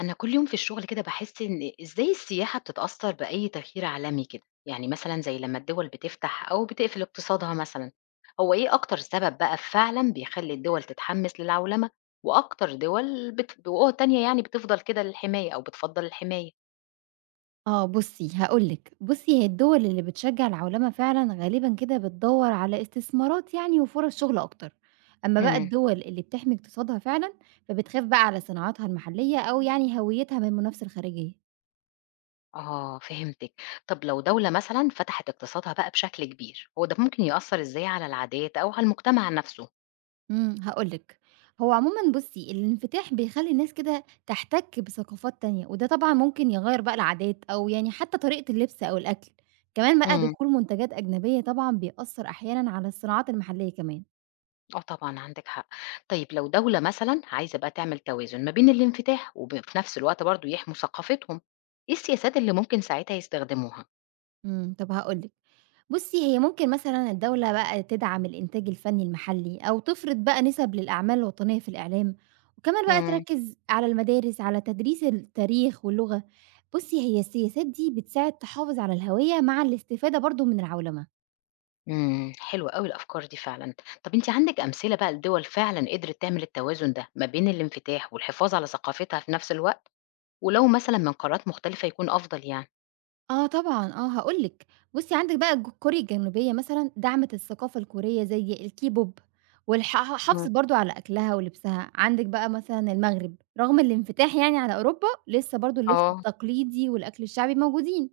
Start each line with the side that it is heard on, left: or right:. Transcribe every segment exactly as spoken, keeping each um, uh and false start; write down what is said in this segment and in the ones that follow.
left: أنا كل يوم في الشغل كده بحس إن إزاي السياحة بتتأثر بأي تغيير عالمي كده يعني مثلا زي لما الدول بتفتح أو بتقفل اقتصادها مثلا. هو إيه أكتر سبب بقى فعلا بيخلي الدول تتحمس للعولمة؟ وأكتر دول بت... بقوة تانية يعني بتفضل كده للحماية أو بتفضل الحماية.
right: آه بُصّي، هاقول لِك، بُصّي هي الدول اللي بتشجّع العُلما فعلًا غالبًا كده بتدوّر على استثمارات يعني وفُرَص شُغل أكتر، أمّا بقى
left: امم
right: الدول اللي بتحمي اقتصادها فعلًا، فبتخاف بقى على صناعاتها المحلية أو يعني هويتها من المنافسة الخارجية.
left: آه، فهمتك. طب لو دولة مثلا فتحت اقتصادها بقى بشكل كبير، هو ده ممكن يأثر إزاي على العادات أو على المجتمع نفسه؟
right: إمم، هاقول لِك، هو عمومًا بُصّي الانفتاح بيخلّي الناس كده تحتَك بثقافات تانية، وده طبعًا ممكن يغيّر بقى العادات أو يعني حتى طريقة اللبس أو الأكل، كمان بقى دخول منتجات أجنبية طبعًا بيأثّر أحيانًا على الصناعات المحلية كمان.
left: آه طبعًا عندِك حق. طيب لو دولة مثلًا عايزة بقى تعمل توازن ما بين الانفتاح وب في نفس الوقت برضه يحموا ثقافتهم، إيه السياسات اللي ممكن ساعتها يستخدموها؟
right: إمم، طب هاقول لِك، بُصّي هي ممكن مثلًا الدولة بقى تدعم الإنتاج الفني المحلي، أو تفرض بقى نِسَب للأعمال الوطنية في الإعلام، وكمان بقى
left: إمم،
right: تركّز على المدارس على تدريس التاريخ واللغة، بُصّي هي السياسات دي بتساعد تحافظ على الهوية مع الاستفادة برضه من العولمة.
left: إمم، حلوة أوي الأفكار دي فعلًا. طب أنتِ عندِك أمثلة بقى لدول فعلًا قدرت تعمل التوازن ده ما بين الانفتاح والحفاظ على ثقافتها في نفس الوقت؟ ولو مثلًا من قارات مختلفة يكون أفضل يعني.
right: آه طبعًا، آه هاقول لِك، بُصّي عندِك بقى ج كوريا الجنوبية مثلًا دعمت الثقافة الكورية زي الكيبوب والح ح حافظت
left: إمم،
right: برضه على أكلها ولبسها، عندِك بقى مثلًا المغرب رغم الانفتاح يعني على أوروبا لسه برضه اللبس
left: آه،
right: التقليدي والأكل الشعبي موجودين،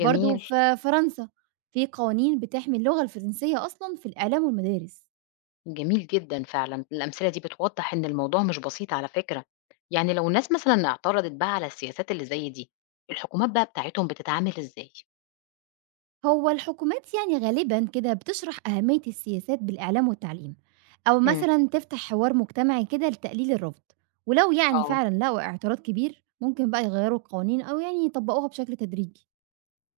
right: برضه في فرنسا في قوانين بتحمي اللغة الفرنسية أصلًا في الإعلام والمدارس.
left: جميل جدًا فعلًا، الأمثلة دي بتوضّح إن الموضوع مش بسيط على فكرة، يعني لو الناس مثلًا اعترضت بقى على السياسات اللي زي دي، الحكومات بقى بتاعتهم بتتعامل إزاي؟
right: هو الحكومات يعني غالبا كده بتشرح أهمية السياسات بالإعلام والتعليم أو
left: إمم.
right: مثلا تفتح حوار مجتمعي كده لتقليل الرفض، ولو يعني
left: آه،
right: فعلا لقوا اعتراض كبير ممكن بقى يغيروا القوانين أو يعني يطبقوها بشكل تدريجي.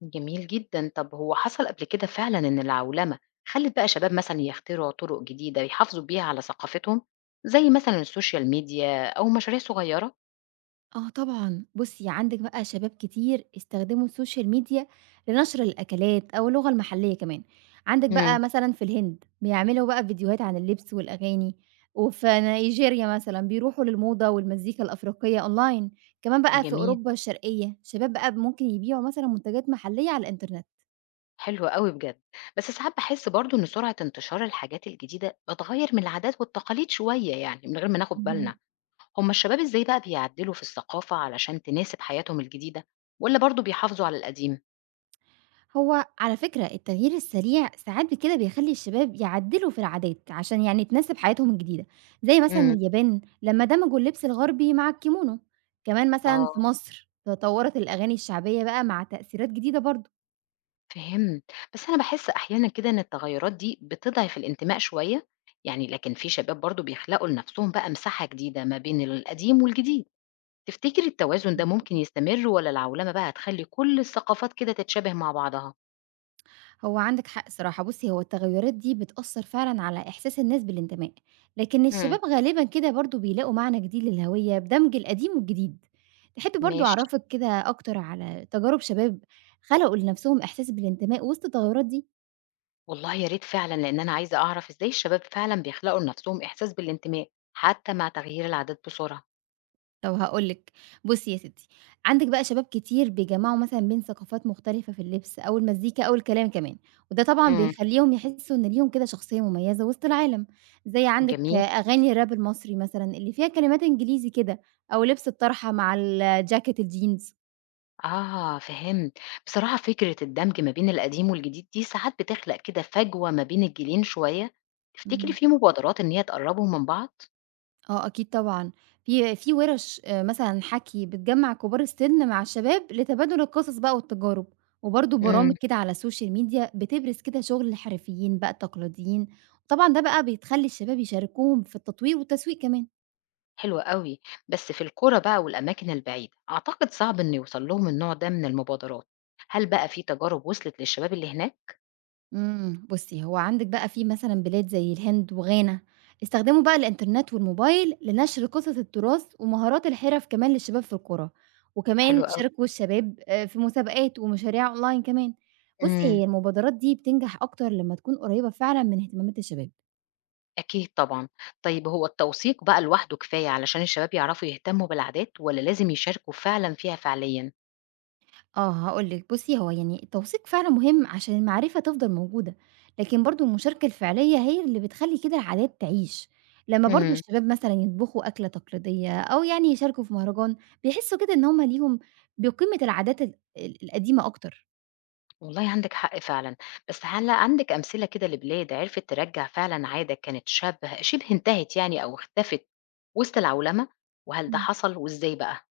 left: جميل جدًا، طب هو حصل قبل كده فعلًا إن العولمة خلّت بقى شباب مثلًا يخترعوا طرق جديدة يحافظوا بيها على ثقافتهم، زي مثلًا السوشيال ميديا أو مشاريع صغيرة؟
right: آه طبعًا، بُصّي عندِك بقى شباب كتير استخدموا السوشيال ميديا لنشر الأكلات أو اللغة المحلية كمان، عندِك
left: إمم.
right: بقى مثلًا في الهند بيعملوا بقى فيديوهات عن اللبس والأغاني، وفي نيجيريا مثلًا بيروحوا للموضة والمزيكا الأفريقية أونلاين، كمان بقى في
left: جميل،
right: أوروبا الشرقية شباب بقى ممكن يبيعوا مثلًا منتجات محلية على الإنترنت.
left: حلو أوي بجد، بس ساعات باحس برضه إن سرعة انتشار الحاجات الجديدة بتغيّر من العادات والتقاليد شوية يعني من غير ما ناخد
right: اهم.
left: بالنا. هما الشباب إزاي بقى بيعدّلوا في الثقافة علشان تناسب حياتهم الجديدة والّا برضه بيحافظوا على القديم؟
right: هو على فكرة التغيير السريع ساعات ب كده بيخلّي الشباب يعدّلوا في العادات، عشان يعني تناسب حياتهم الجديدة، زي مثلًا
left: إمم.
right: اليابان لمّا دمجوا اللبس الغربي مع الكيمونو، كمان مثلًا
left: آه،
right: في مصر تطوّرت الأغاني الشعبية بقى مع تأثيرات جديدة برضه.
left: فهمت. بس أنا باحس أحيانًا كده إن التغيّرات دي بتضعف الانتماء شوية، يعني لكن في شباب برضه بيخلقوا لنفسهم بقى مساحة جديدة ما بين القديم والجديد. تفتكري التوازن ده ممكن يستمر والّا العولمة بقى هتخلّي كل الثقافات كده تتشابه مع بعضها؟
right: هو عندِك حق صراحة، بُصّي هو التغيُّرات دي بتأثّر فعلًا على إحساس الناس بالانتماء، لكن
left: إمم،
right: الشباب غالبًا كده برضه بيلاقوا معنى جديد للهوية بدمج القديم والجديد. تحبّي برضه
left: ماشي.
right: أعرفِك كده أكتر على تجارب شباب خلقوا لنَفْسهم إحساس بالانتماء وسط التغيُّرات دي؟
left: والله يا ريت فعلًا، لإن أنا عايزة أعرف إزاي الشباب فعلًا بيخلقوا لنفسهم إحساس بالانتماء حتى مع تغيير العادات بسرعة.
right: طب هاقول لِك، بُصّي يا ستّي، عندِك بقى شباب كتير بيجمّعوا مثلًا بين ثقافات مختلفة في اللبس أو المزيكا أو الكلام كمان، وده طبعًا
left: إمم.
right: بيخلّيهم يحسّوا إن ليهم كده شخصية مميزة وسط العالم، زي عندِك
left: جميل.
right: أغاني الراب المصري مثلًا اللي فيها كلمات إنجليزي كده أو لبس الطرحة مع ال جاكيت الجينز.
left: آه، فهمت. بصراحة فكرة الدمج ما بين القديم والجديد دي ساعات بتخلق كده فجوة ما بين الجيلين شوية، تفتكري
right: اهم.
left: في مبادرات إن هي تقرّبهم من بعض؟
right: آه أكيد طبعًا، في في وِرَش آآ مثلًا حَكي بتجمّع كبار السِن مع الشباب لتبادل القصص بقى والتجارب، وبرضه برامج
left: إمم،
right: كده على السوشيال ميديا بتبرز كده شغل الحرفيين بقى التقليديين، طبعًا ده بقى بيتخلّي الشباب يشاركوهم في التطوير والتسويق كمان.
left: حلو أوي. بس في القرى بقى والأماكن البعيدة، أعتقد صعب إنه يوصل لهم النوع ده من المبادرات. هل بقى في تجارب وصلت للشباب اللي هناك؟
right: إمم، بُصّي، هو عندِك بقى في مثلًا بلاد زي الهند وغانا، استخدموا بقى الإنترنت والموبايل لنشر قصص التراث ومهارات الحِرَف كمان للشباب في القرى،
left: حلو
right: وكمان
left: أوي.
right: شاركوا الشباب آآ في مسابقات ومشاريع أونلاين كمان. بُصّي،
left: إمم،
right: هي المبادرات دي بتنجح أكتر لمّا تكون قريّبة فعلًا من اهتمامات الشباب.
left: أكيد طبعًا. طيب هو التوثيق بقى لوحده كفاية علشان الشباب يعرفوا يهتموا بالعادات والّا لازم يشاركوا فعلًا فيها فعليًا؟
right: آه، هاقول لِك بُصّي، هو يعني التوثيق فعلًا مهم عشان المعرفة تفضل موجودة، لكن برضه المشاركة الفعلية هي اللي بتخلّي كده العادات تعيش، لمّا برضه
left: إمم.
right: الشباب مثلًا يطبخوا أكلة تقليدية أو يعني يشاركوا في مهرجان، بيحسّوا كده إن هم ليهم بقيمة العادات ال ال القديمة أكتر.
left: والله عندِك حق فعلًا، بس هل عندِك أمثلة كده لبلاد عرفت ترجّع فعلًا عادة كانت شبه شِبه انتهت يعني أو اختفت وسط العولمة، وهل ده
right: إمم.
left: حصل وإزاي بقى؟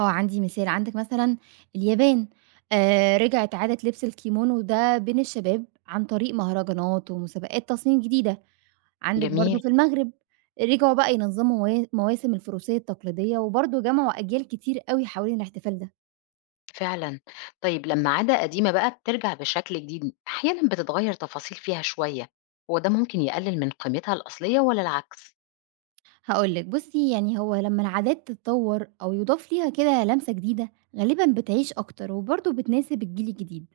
right: آه، عندي مثال، عندِك مثلًا اليابان، آآ رِجعت عادة لبس الكيمونو ده بين الشباب عن طريق مهرجانات ومسابقات تصميم جديدة. عندِك برضه
left: جميل،
right: في المغرب، رجعوا بقى ينظّموا موا مواسم الفروسية التقليدية، وبرضه جمعوا أجيال كتير أوي حوالين الاحتفال ده.
left: فعلًا. طيب لمّا عادة قديمة بقى بترجع بشكل جديد، أحيانًا بتتغيّر تفاصيل فيها شوية، هو ده ممكن يقلل من قيمتها الأصلية والّا العكس؟
right: هاقول لِك بُصّي، يعني هو لمّا العادات تتطوّر أو يُضاف ليها كده لمسة جديدة، غالبًا بتعيش أكتر وبرضه بتناسب الجيل الجديد.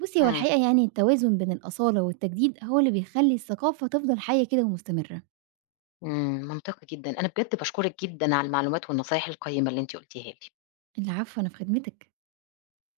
right: بُصّي، هو
left: إمم،
right: الحقيقة يعني التوازن بين الأصالة والتجديد هو اللي بيخلّي الثقافة تفضل حيّة كده ومستمرة.
left: إمم، منطقي جدًا. أنا بجد باشكرِك جدًا على المعلومات والنصايح القيّمة اللي أنتِ قُلتيها لي.
right: العفو، أنا في خدمتِك.